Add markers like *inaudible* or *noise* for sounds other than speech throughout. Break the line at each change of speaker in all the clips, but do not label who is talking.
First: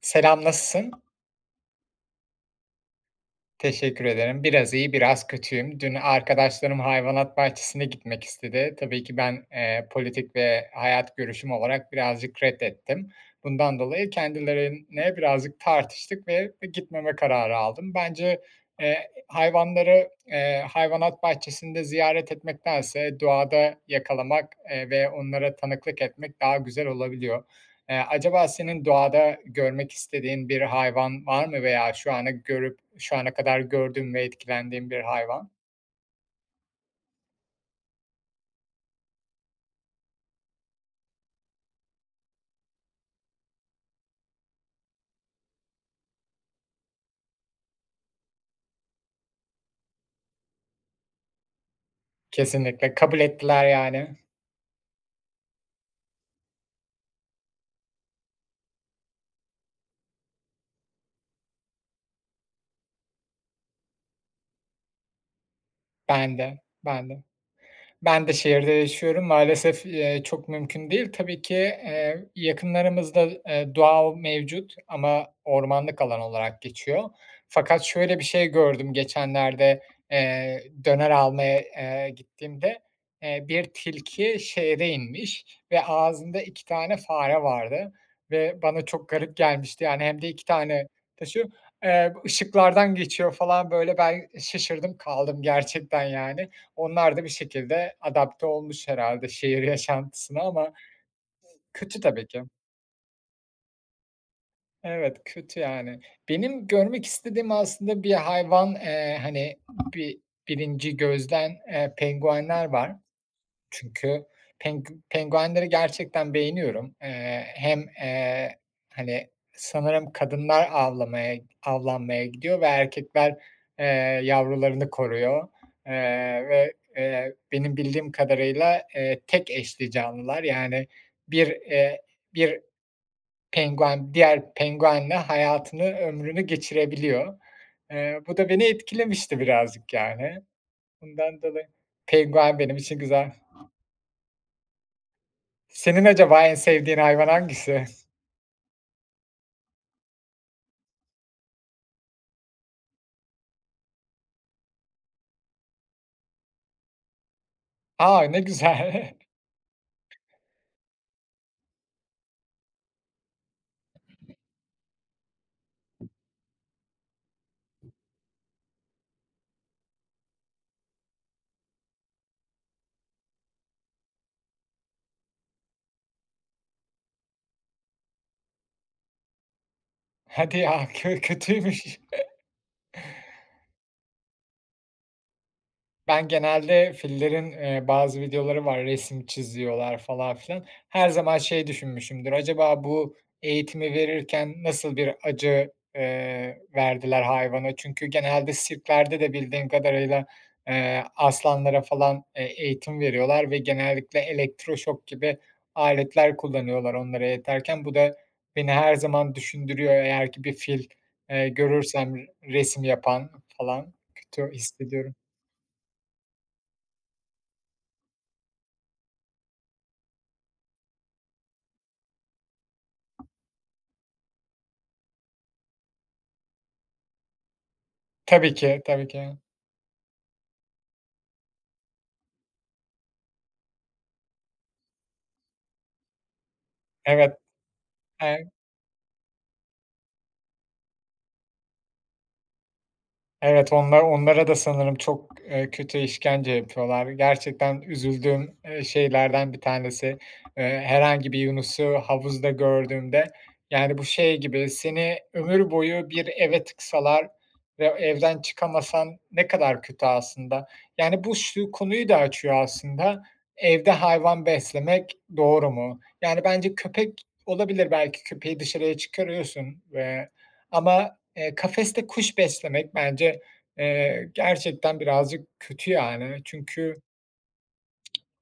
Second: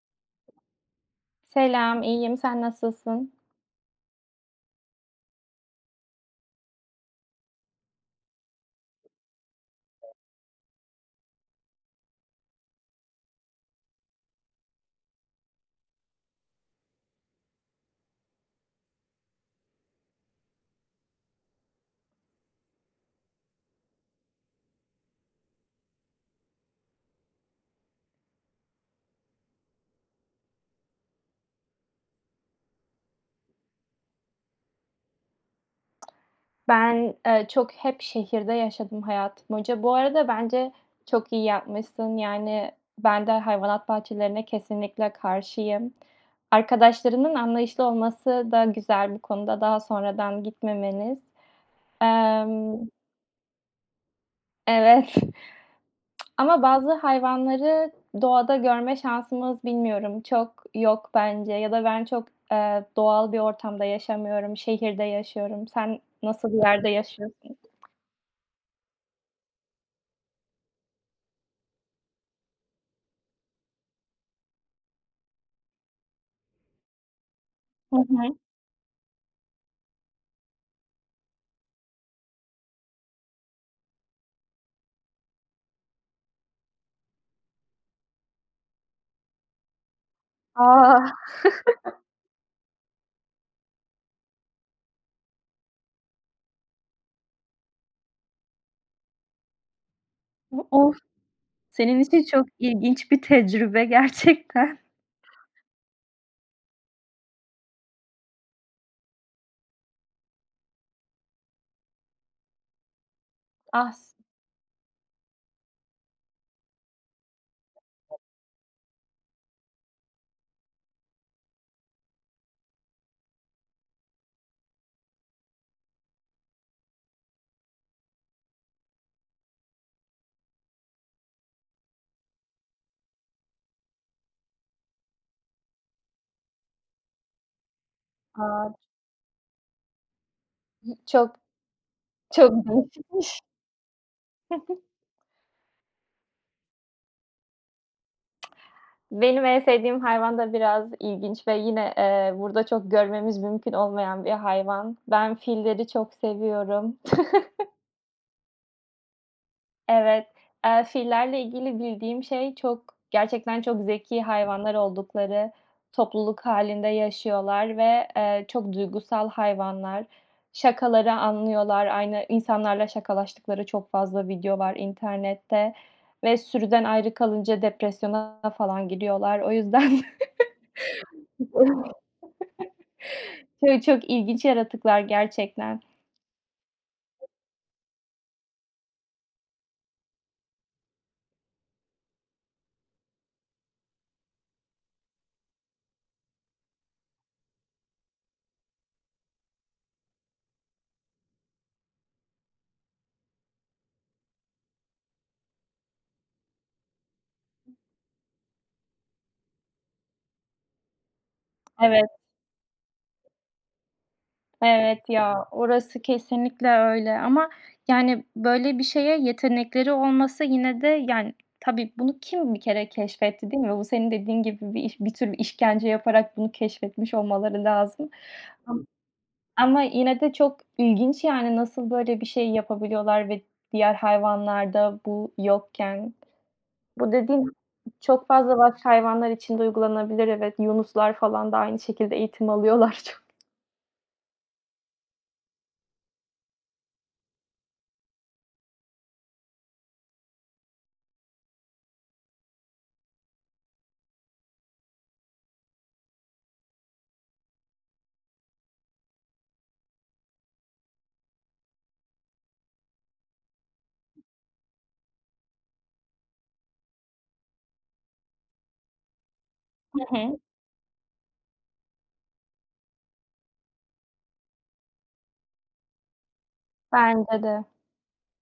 Selam, nasılsın?
Selam, iyiyim. Sen nasılsın?
Teşekkür ederim. Biraz iyi, biraz kötüyüm. Dün arkadaşlarım hayvanat bahçesine gitmek istedi. Tabii ki ben, politik ve hayat görüşüm olarak birazcık reddettim. Bundan dolayı kendilerine birazcık tartıştık ve gitmeme kararı aldım. Bence, hayvanları, hayvanat bahçesinde ziyaret etmektense doğada yakalamak, ve onlara tanıklık etmek daha güzel olabiliyor. Acaba senin doğada görmek istediğin bir hayvan var mı veya şu ana görüp şu ana kadar gördüğün ve etkilendiğin bir hayvan?
Ben, çok hep şehirde yaşadım hayatım boyunca. Bu arada bence çok iyi yapmışsın. Yani, ben de hayvanat bahçelerine kesinlikle karşıyım. Arkadaşlarının anlayışlı olması da güzel bu konuda, daha sonradan gitmemeniz. Emm
Kesinlikle kabul ettiler yani.
Evet. *laughs* Ama bazı hayvanları doğada görme şansımız bilmiyorum çok yok bence ya da ben çok, doğal bir ortamda yaşamıyorum, şehirde yaşıyorum. Sen
Ben
nasıl
de,
bir yerde
ben de.
yaşıyorsun?
Ben de şehirde yaşıyorum. Maalesef, çok mümkün değil. Tabii ki, yakınlarımızda, doğa mevcut ama ormanlık alan olarak geçiyor. Fakat
Hı
şöyle bir
hı.
şey gördüm geçenlerde, döner almaya, gittiğimde, bir tilki şehre inmiş ve ağzında 2 tane fare vardı ve bana çok garip gelmişti. Yani hem de 2 tane
A!
taşıyor. Işıklardan geçiyor falan, böyle ben şaşırdım kaldım gerçekten yani. Onlar da bir şekilde adapte olmuş herhâlde şehir yaşantısına ama
Of! Senin
kötü
için
tabii ki.
çok ilginç bir tecrübe gerçekten.
Evet, kötü yani. Benim görmek istediğim aslında bir hayvan, hani, bir 1'inci gözden, penguenler var.
As
Çünkü penguenleri gerçekten beğeniyorum. Hem, hani, sanırım kadınlar avlanmaya gidiyor ve erkekler, eee, yavrularını koruyor, benim bildiğim kadarıyla, tek eşli canlılar. Yani bir, eee, bir penguen diğer penguenle hayatını, ömrünü geçirebiliyor. Bu da beni
a
etkilemişti birazcık yani.
çok
Bundan dolayı
çok
penguen benim için
değişik.
güzel.
*laughs*
Senin acaba en sevdiğin hayvan hangisi?
Benim en sevdiğim hayvan da biraz ilginç ve yine, burada çok görmemiz mümkün olmayan bir hayvan. Ben filleri çok seviyorum.
A! Ne güzel.
Evet, fillerle ilgili bildiğim şey çok gerçekten çok zeki hayvanlar oldukları, topluluk halinde yaşıyorlar
*laughs*
ve, çok duygusal hayvanlar. Şakaları anlıyorlar, aynı insanlarla şakalaştıkları çok fazla video var internette ve sürüden ayrı kalınca depresyona falan giriyorlar. O yüzden
Hadi ya, kötüymüş.
*laughs* çok çok ilginç yaratıklar gerçekten.
Ben genelde fillerin, bazı videoları var, resim çiziyorlar falan filan. Her zaman şey düşünmüşümdür, acaba bu eğitimi verirken nasıl bir acı, verdiler hayvana? Çünkü genelde sirklerde de bildiğim kadarıyla, aslanlara falan, eğitim veriyorlar ve genellikle elektroşok gibi aletler kullanıyorlar onlara yeterken. Bu da beni her zaman düşündürüyor, eğer ki bir fil,
Evet.
görürsem, resim yapan falan, kötü
Evet
hissediyorum.
ya, orası kesinlikle öyle ama, yani, böyle bir şeye yetenekleri olması yine de, yani, tabii bunu kim bir kere keşfetti, değil mi? Bu senin dediğin gibi bir iş bir tür işkence yaparak bunu keşfetmiş olmaları lazım.
Tabii ki,
Am
tabii ki.
ama yine de çok ilginç, yani, nasıl böyle bir şey yapabiliyorlar ve diğer hayvanlarda bu yokken. Bu
Evet,
dediğin çok
eee,
fazla başka hayvanlar için de uygulanabilir. Evet, yunuslar falan da aynı şekilde eğitim alıyorlar. *laughs* çok.
Evet, onlara da sanırım çok, kötü işkence yapıyorlar. Gerçekten üzüldüğüm, şeylerden bir tanesi. Herhangi bir Yunus'u havuzda gördüğümde, yani, bu şey gibi, seni ömür boyu bir eve tıksalar ve evden çıkamasan ne kadar kötü aslında. Yani, bu şu konuyu da açıyor aslında, evde hayvan beslemek doğru mu? Yani, bence köpek olabilir, belki köpeği dışarıya çıkarıyorsun,
Hı
ve
hı.
ama kafeste kuş beslemek bence, gerçekten birazcık kötü yani. Çünkü
Bence de.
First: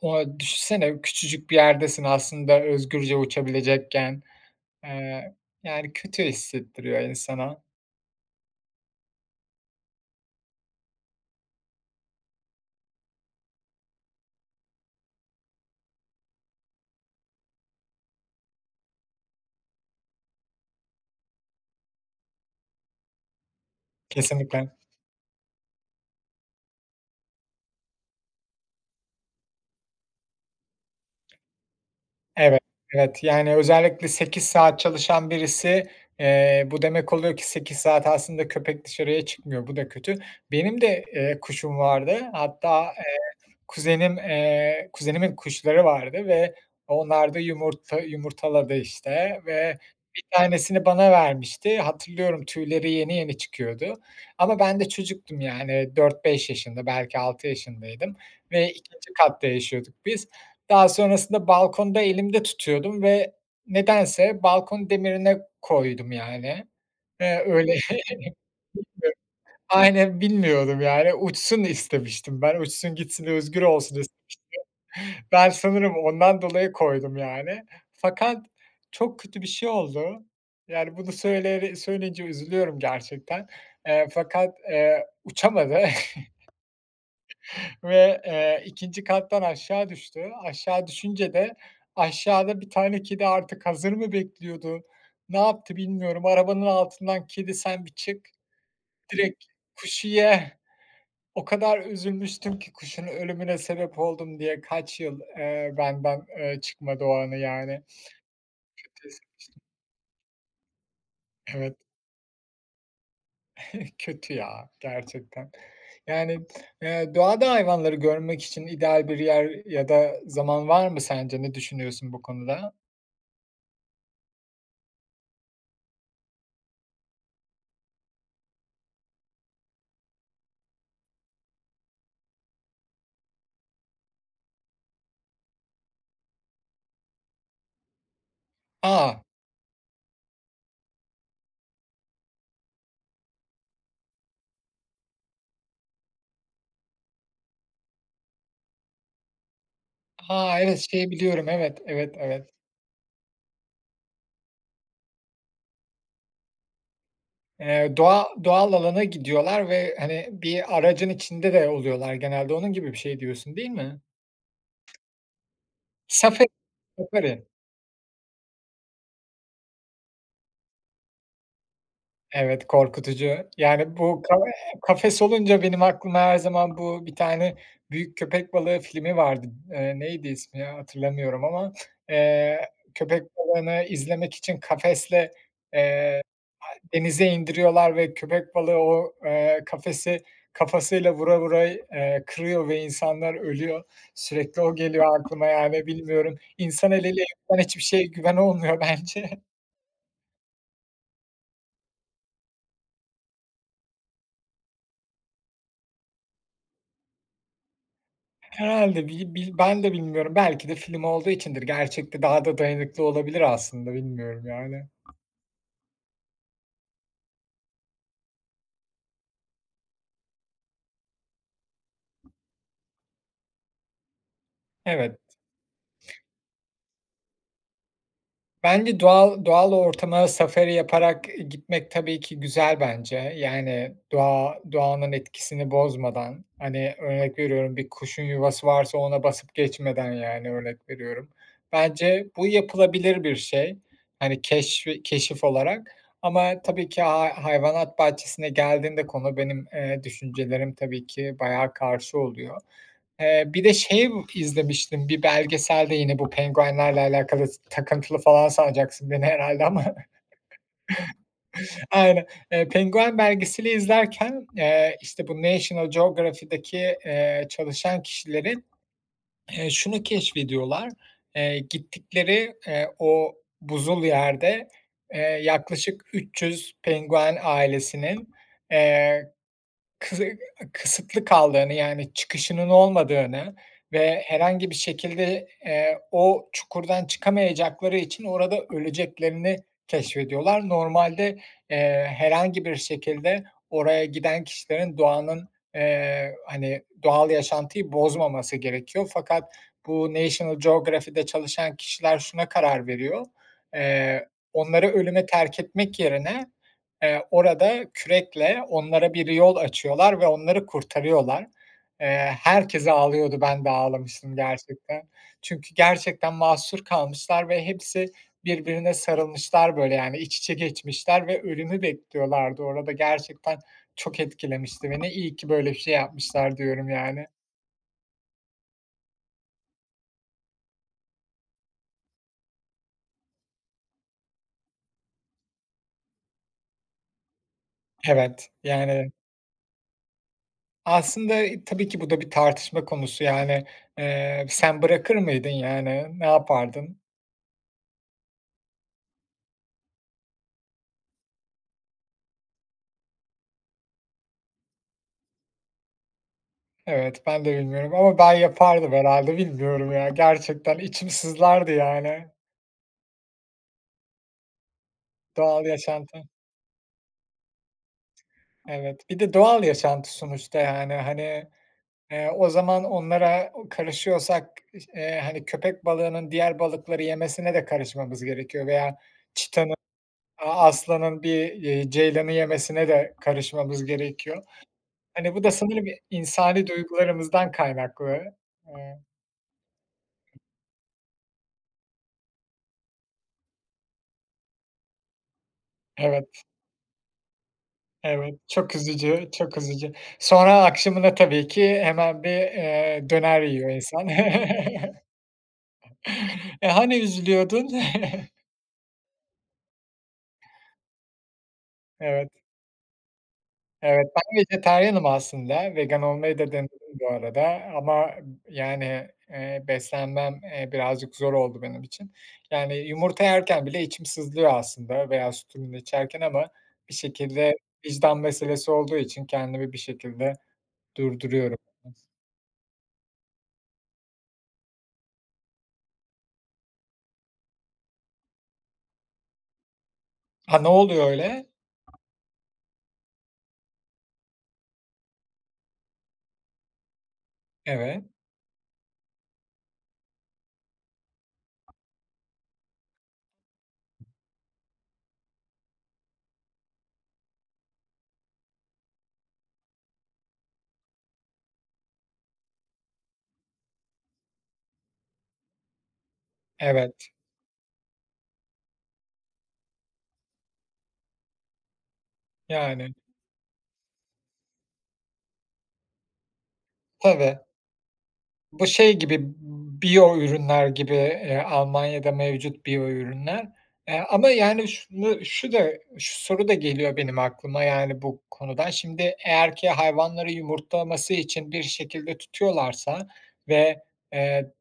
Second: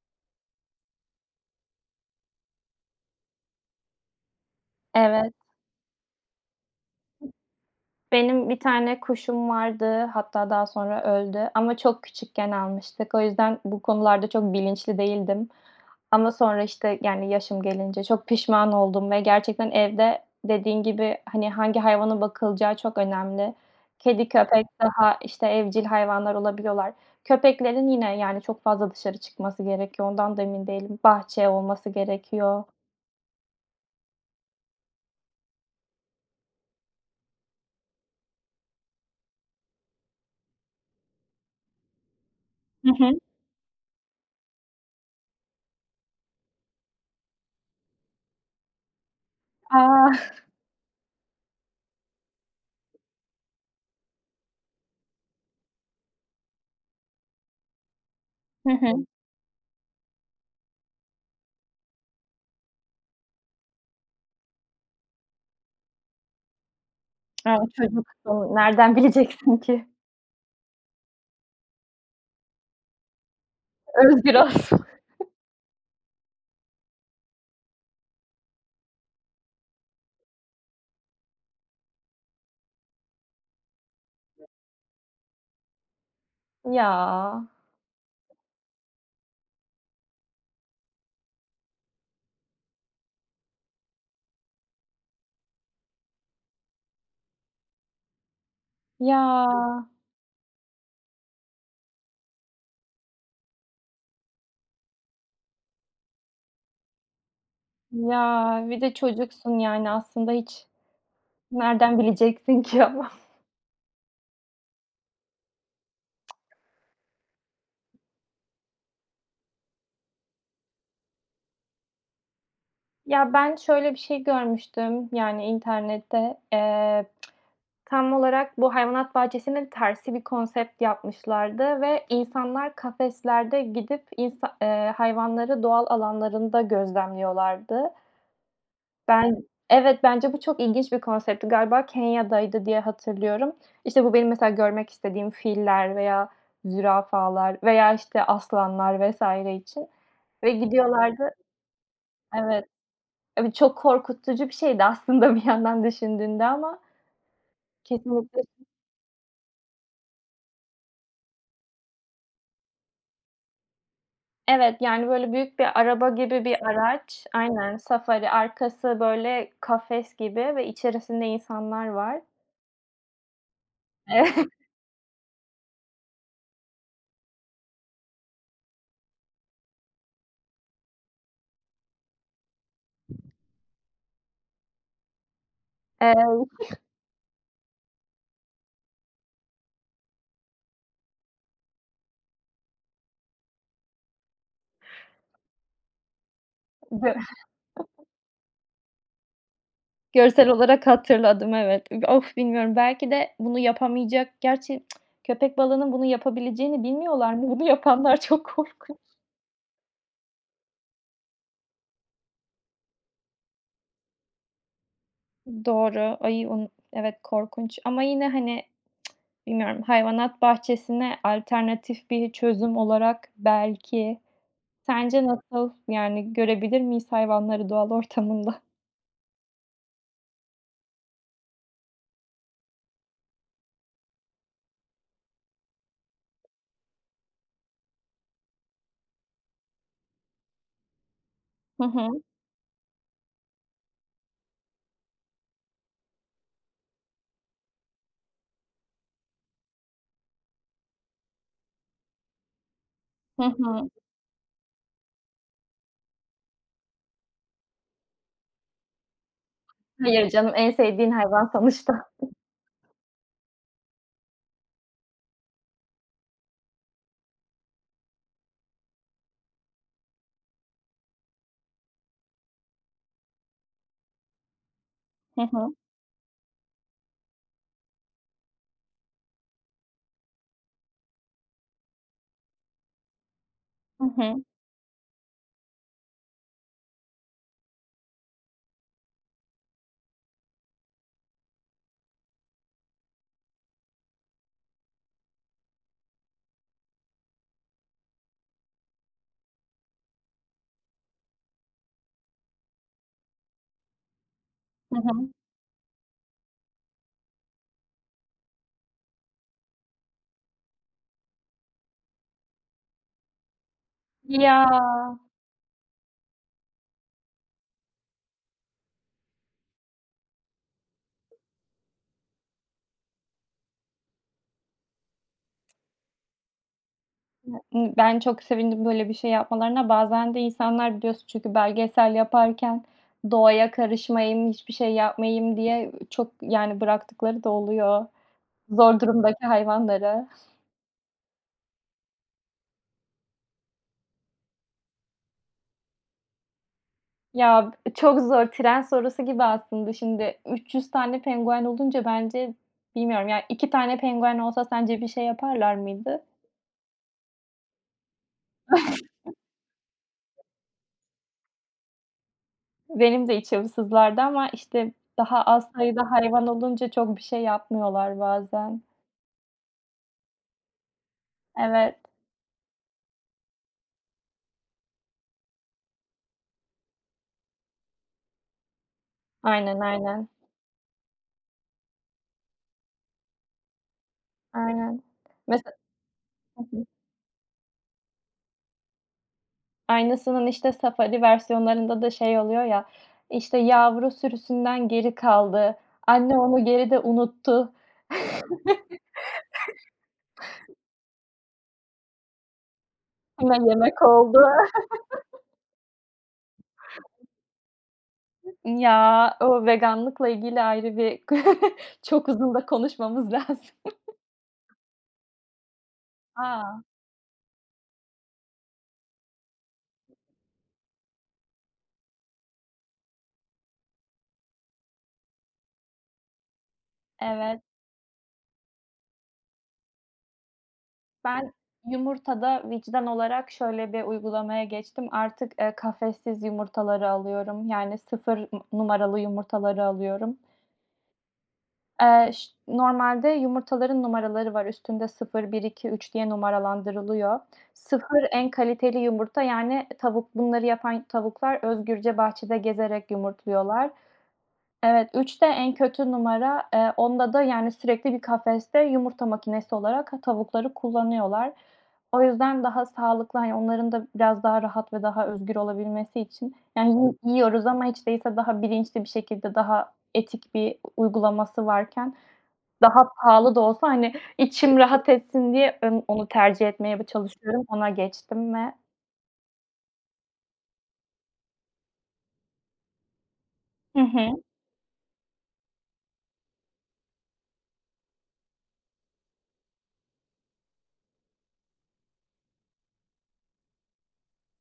o, düşünsene, küçücük bir yerdesin aslında özgürce uçabilecekken.
Evet.
Eee, Yani kötü hissettiriyor insana.
Benim bir tane kuşum vardı, hatta daha sonra öldü ama çok küçükken almıştık. O yüzden bu konularda çok bilinçli değildim ama sonra, işte, yani, yaşım gelince çok pişman oldum ve gerçekten evde dediğin gibi, hani, hangi hayvana bakılacağı çok önemli. Kedi, köpek
Kesinlikle.
daha, işte, evcil hayvanlar olabiliyorlar. Köpeklerin yine, yani, çok fazla dışarı çıkması gerekiyor, ondan da emin değilim. Bahçe olması
Evet,
gerekiyor.
evet. Yani özellikle 8 saat çalışan birisi, bu demek oluyor ki 8 saat aslında köpek dışarıya çıkmıyor. Bu da kötü. Benim de, kuşum vardı.
Hı
Hatta
hı.
kuzenimin kuşları vardı ve onlar da yumurta yumurtaladı, işte, ve bir
A!
tanesini bana vermişti. Hatırlıyorum, tüyleri yeni yeni çıkıyordu ama ben de çocuktum, yani, 4-5 yaşında, belki 6 yaşındaydım
Hı
ve
hı. *laughs*
ikinci katta yaşıyorduk biz. Daha sonrasında balkonda elimde tutuyordum ve nedense balkon demirine koydum, yani.
Evet,
Öyle. *laughs*
çocuksun, nereden bileceksin ki?
Aynen, bilmiyordum, yani. Uçsun istemiştim ben, uçsun gitsin, özgür olsun.
Özgür ol.
Ben sanırım ondan dolayı koydum, yani. Fakat çok kötü bir şey oldu. Yani bunu söyleyince üzülüyorum gerçekten. Fakat uçamadı. *laughs*
Ya,
Ve, 2. kattan aşağı düştü. Aşağı düşünce de aşağıda bir tane kedi artık hazır mı bekliyordu, ne yaptı bilmiyorum. Arabanın altından, "Kedi, sen bir çık,
ya,
direkt kuşu ye." O kadar üzülmüştüm ki kuşun ölümüne sebep oldum diye kaç yıl, benden, çıkmadı o anı, yani.
ya, bir de
Kes
çocuksun, yani, aslında hiç
Evet,
nereden bileceksin ki ama. *laughs*
*laughs* kötü ya gerçekten. Yani, doğada hayvanları görmek için ideal bir yer ya da zaman var mı sence? Ne düşünüyorsun bu konuda?
Ya, ben şöyle bir şey görmüştüm, yani, internette. Tam olarak bu hayvanat bahçesinin tersi bir konsept yapmışlardı ve insanlar kafeslerde gidip insa hayvanları doğal alanlarında gözlemliyorlardı.
A!
Ben Evet, bence bu çok ilginç bir konseptti. Galiba Kenya'daydı diye hatırlıyorum. İşte, bu benim mesela görmek istediğim filler veya zürafalar veya, işte, aslanlar vs. için ve
A, evet, şey
gidiyorlardı.
biliyorum. Evet, evet, evet.
Evet, evet, çok korkutucu bir şeydi aslında *laughs* bir yandan düşündüğünde ama
Doğa
kesinlikle
doğal alana gidiyorlar ve, hani, bir aracın içinde de oluyorlar genelde. Onun gibi bir şey diyorsun, değil mi?
Evet, yani, böyle, büyük bir araba gibi
Safari,
bir araç.
safari.
Aynen, safari. Arkası, böyle, kafes gibi ve içerisinde insanlar var.
Evet, korkutucu. Yani, bu
*laughs*
*laughs* kafes olunca benim aklıma her zaman bu, bir tane büyük köpek balığı filmi vardı. Neydi ismi ya, hatırlamıyorum ama, eee, köpek balığını izlemek için kafesle, eee,
Eee,
denize indiriyorlar ve köpek balığı o, kafesi kafasıyla vura vura, kırıyor ve insanlar ölüyor. Sürekli o geliyor aklıma, yani, bilmiyorum. İnsan eliyle
eee,
yapılan hiçbir şeye güven olmuyor *laughs* bence.
Görsel olarak hatırladım, evet. Of, bilmiyorum, belki de bunu yapamayacak Gerçi köpek balığının bunu yapabileceğini bilmiyorlar mı? Bunu yapanlar *laughs* çok korkunç.
Herhalde, bi bil ben de bilmiyorum. Belki de film olduğu içindir. Gerçekte daha da dayanıklı olabilir aslında, bilmiyorum yani.
Doğru. Ay, onu Evet, korkunç ama yine, hani, bilmiyorum, hayvanat bahçesine alternatif bir çözüm olarak belki.
Evet.
Sence nasıl? Yani görebilir miyiz hayvanları doğal ortamında?
Bence doğal ortama safari yaparak gitmek tabii ki güzel bence. Yani doğanın etkisini bozmadan, hani, örnek veriyorum, bir kuşun yuvası varsa ona basıp geçmeden, yani, örnek veriyorum.
Hı hı.
Bence bu yapılabilir bir şey, hani, keşif olarak, ama tabii ki hayvanat bahçesine geldiğinde konu, benim, düşüncelerim tabii ki bayağı karşı oluyor.
Hı
Bir de
hı.
şey izlemiştim, bir belgeselde, yine bu penguenlerle alakalı, takıntılı falan sanacaksın beni herhâlde ama
Hayır canım, en sevdiğin hayvan
*laughs*
sonuçta.
aynen. Penguen belgeseli izlerken, işte, bu National Geographic'deki, çalışan kişilerin, şunu keşfediyorlar, gittikleri, o buzul yerde,
Hı hı.
yaklaşık 300 penguen ailesinin, eee Kı kısıtlı kaldığını, yani çıkışının olmadığını
Hı
ve
hı.
herhangi bir şekilde, o çukurdan çıkamayacakları için orada öleceklerini keşfediyorlar. Normalde, herhangi bir şekilde oraya giden kişilerin, doğanın, hani, doğal yaşantıyı bozmaması gerekiyor. Fakat bu National Geography'de çalışan kişiler şuna karar veriyor: Eee, onları
Hı
ölüme
hı.
terk etmek yerine, orada kürekle onlara bir yol açıyorlar ve onları kurtarıyorlar. Eee, Herkes ağlıyordu, ben de ağlamıştım
Ya!
gerçekten. Çünkü gerçekten mahsur kalmışlar ve hepsi birbirine sarılmışlar, böyle, yani, iç içe geçmişler ve ölümü bekliyorlardı orada. Gerçekten çok etkilemişti beni. İyi ki böyle bir şey yapmışlar diyorum, yani.
Imm, ben çok sevindim böyle bir şey yapmalarına. Bazen de insanlar biliyorsun çünkü belgesel yaparken doğaya karışmayayım, hiçbir şey yapmayayım diye çok, yani, bıraktıkları da oluyor
Evet,
zor
yani,
durumdaki hayvanları.
aslında, tabii ki bu da bir tartışma konusu, yani. Sen bırakır mıydın, yani? Ne yapardın?
Ya, çok zor. Tren sorusu gibi aslında. Şimdi 300 tane penguen olunca bence bilmiyorum, yani 2 tane penguen olsa sence bir şey yaparlar mıydı?
Evet, ben de bilmiyorum ama ben yapardım herhâlde, bilmiyorum ya. Gerçekten içim sızlardı, yani.
Benim de içim sızlardı ama, işte, daha
Doğal
az sayıda
yaşantı.
hayvan olunca çok bir şey yapmıyorlar bazen.
Evet, bir de doğal yaşantı sonuçta, yani, hani,
Evet.
o zaman onlara karışıyorsak, hani, köpek balığının diğer balıkları yemesine de karışmamız gerekiyor, veya çitanın,
Aynen, aynen.
aslanın bir, ceylanı yemesine de karışmamız gerekiyor.
Aynen.
Hani, bu da
Mesela
sanırım
Hı
insani
hı.
duygularımızdan kaynaklı. Eee
Aynısının, işte, safari versiyonlarında da şey oluyor ya, işte, yavru sürüsünden geri kaldı, anne
Evet.
onu geride unuttu,
Evet, çok üzücü, çok üzücü. Sonra akşamına tabii ki hemen bir, döner
buna
yiyor
yemek
insan.
oldu.
*laughs* E, hani üzülüyordun? *laughs*
Ya, o veganlıkla ilgili ayrı bir *laughs* çok
Evet,
uzun da konuşmamız *laughs* lazım.
evet. Ben vejetaryenim aslında. Vegan olmayı da denedim
A!
bu arada ama yani, beslenmem, birazcık zor oldu benim için. Yani yumurta yerken bile içim sızlıyor aslında veya süt ürünü içerken ama bir şekilde
Evet.
vicdan meselesi olduğu için kendimi bir şekilde
Ben
durduruyorum.
yumurtada vicdan olarak şöyle bir uygulamaya geçtim. Artık, kafessiz yumurtaları alıyorum. Yani sıfır numaralı yumurtaları alıyorum.
Ha, ne oluyor öyle?
Ş normalde yumurtaların numaraları var. Üstünde sıfır bir iki üç diye numaralandırılıyor.
Evet.
Sıfır en kaliteli yumurta, yani bunları yapan tavuklar özgürce bahçede gezerek yumurtluyorlar. Evet, üçte en kötü numara. Onda da, yani, sürekli bir kafeste yumurta makinesi olarak tavukları kullanıyorlar. O yüzden daha sağlıklı, hani, onların da biraz daha rahat ve daha özgür olabilmesi için, yani,
Evet,
yiyoruz ama hiç değilse daha bilinçli bir şekilde, daha etik bir uygulaması varken
yani,
daha pahalı da olsa, hani, içim rahat etsin diye onu tercih etmeye
tabii.
çalışıyorum. Ona geçtim
Bu
ve
şey gibi, biyo ürünler gibi, Almanya'da mevcut biyo ürünler.
Hı
Ama
hı.
yani, şu soru da geliyor benim aklıma yani bu konudan. Şimdi eğer ki hayvanları yumurtlaması için bir şekilde tutuyorlarsa ve, eee,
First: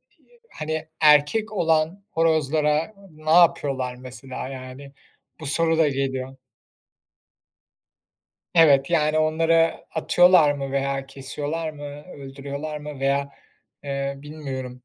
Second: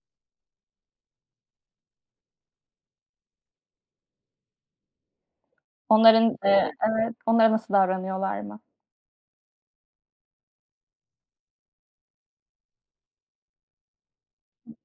hani, erkek olan horozlara ne yapıyorlar mesela? Yani bu soru da geliyor.
Onların, Evet, onlara nasıl davranıyorlar mı?
Evet, yani onları atıyorlar mı veya kesiyorlar mı, öldürüyorlar mı veya, bilmiyorum.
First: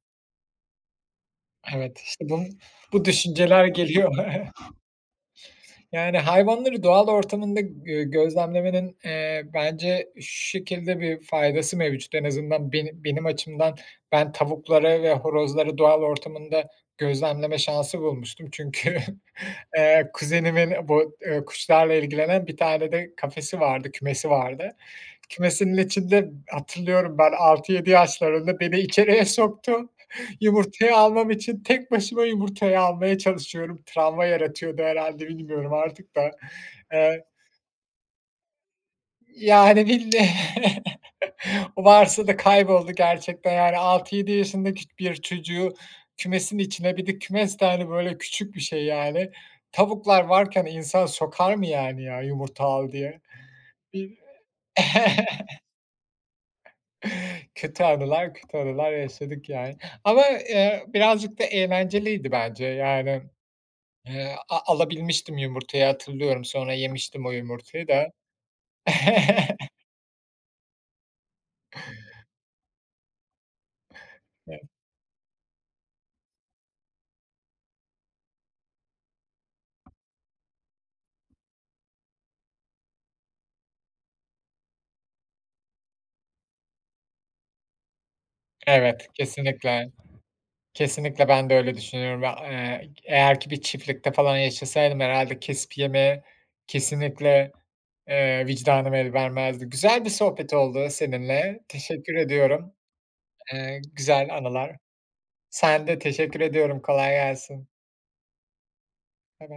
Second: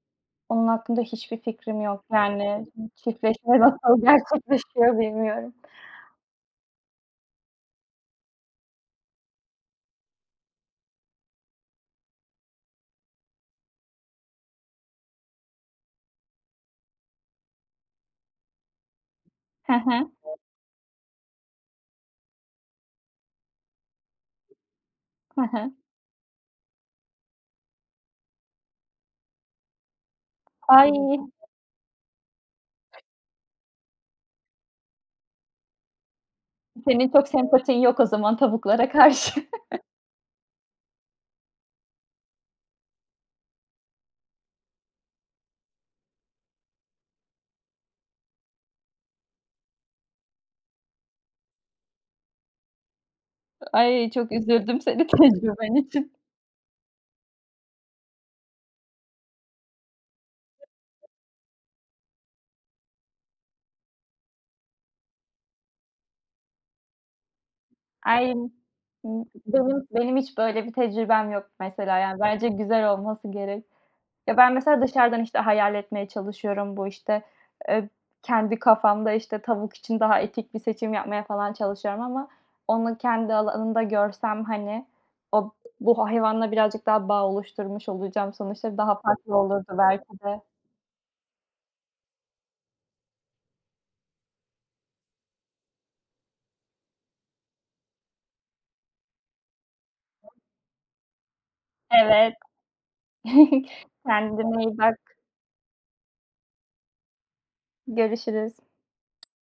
Onun hakkında hiçbir fikrim
Evet,
yok.
işte bu
Yani
bu
çiftleşme
düşünceler
nasıl *laughs*
geliyor. *laughs*
gerçekleşiyor bilmiyorum.
Yani hayvanları doğal ortamında, gözlemlemenin, bence şu şekilde bir faydası mevcut, en azından benim açımdan. Ben tavukları ve horozları doğal ortamında gözlemleme şansı bulmuştum. Çünkü, *laughs*
Hı hı.
kuzenimin bu, kuşlarla ilgilenen bir tane de kafesi vardı, kümesi vardı.
Hı hı.
Kümesinin içinde hatırlıyorum, ben 6-7 yaşlarında, beni içeriye soktu. *laughs*
Ay,
Yumurtayı almam için tek başıma yumurtayı almaya çalışıyorum. Travma yaratıyordu herhalde, bilmiyorum artık da.
senin
Eee,
çok sempatin yok o zaman tavuklara karşı.
Yani *laughs* varsa da kayboldu gerçekten, yani 6-7 yaşındaki bir çocuğu kümesin içine, bir de kümes de, hani, böyle küçük bir şey yani. Tavuklar varken insan sokar mı yani, ya yumurta al diye?
*laughs* Ay,
Bir
çok üzüldüm senin
*laughs*
tecrüben için.
*laughs* Kötü anılar, kötü anılar yaşadık, yani. Ama, birazcık da eğlenceliydi bence. Yani, alabilmiştim yumurtayı, hatırlıyorum. Sonra yemiştim o yumurtayı da.
Ay,
*laughs*
benim hiç böyle bir tecrübem yok mesela, yani, bence güzel olması gerek. Ya, ben mesela dışarıdan, işte, hayal etmeye çalışıyorum. Bu, işte, eee, kendi kafamda, işte, tavuk için daha etik bir seçim yapmaya falan çalışıyorum ama onu kendi alanımda görsem, hani, o bu hayvanla birazcık daha bağ oluşturmuş olacağım sonuçta. Daha
Evet,
farklı olurdu
kesinlikle.
belki de.
Kesinlikle ben de öyle düşünüyorum ve, eğer ki bir çiftlikte falan yaşasaydım herhâlde kesip yemeye kesinlikle, vicdanım el vermezdi. Güzel bir sohbet oldu seninle. Teşekkür
Evet.
ediyorum.
*laughs*
Güzel
Kendine iyi
anılar.
bak.
Sen de, teşekkür ediyorum. Kolay gelsin.
Görüşürüz.
Evet.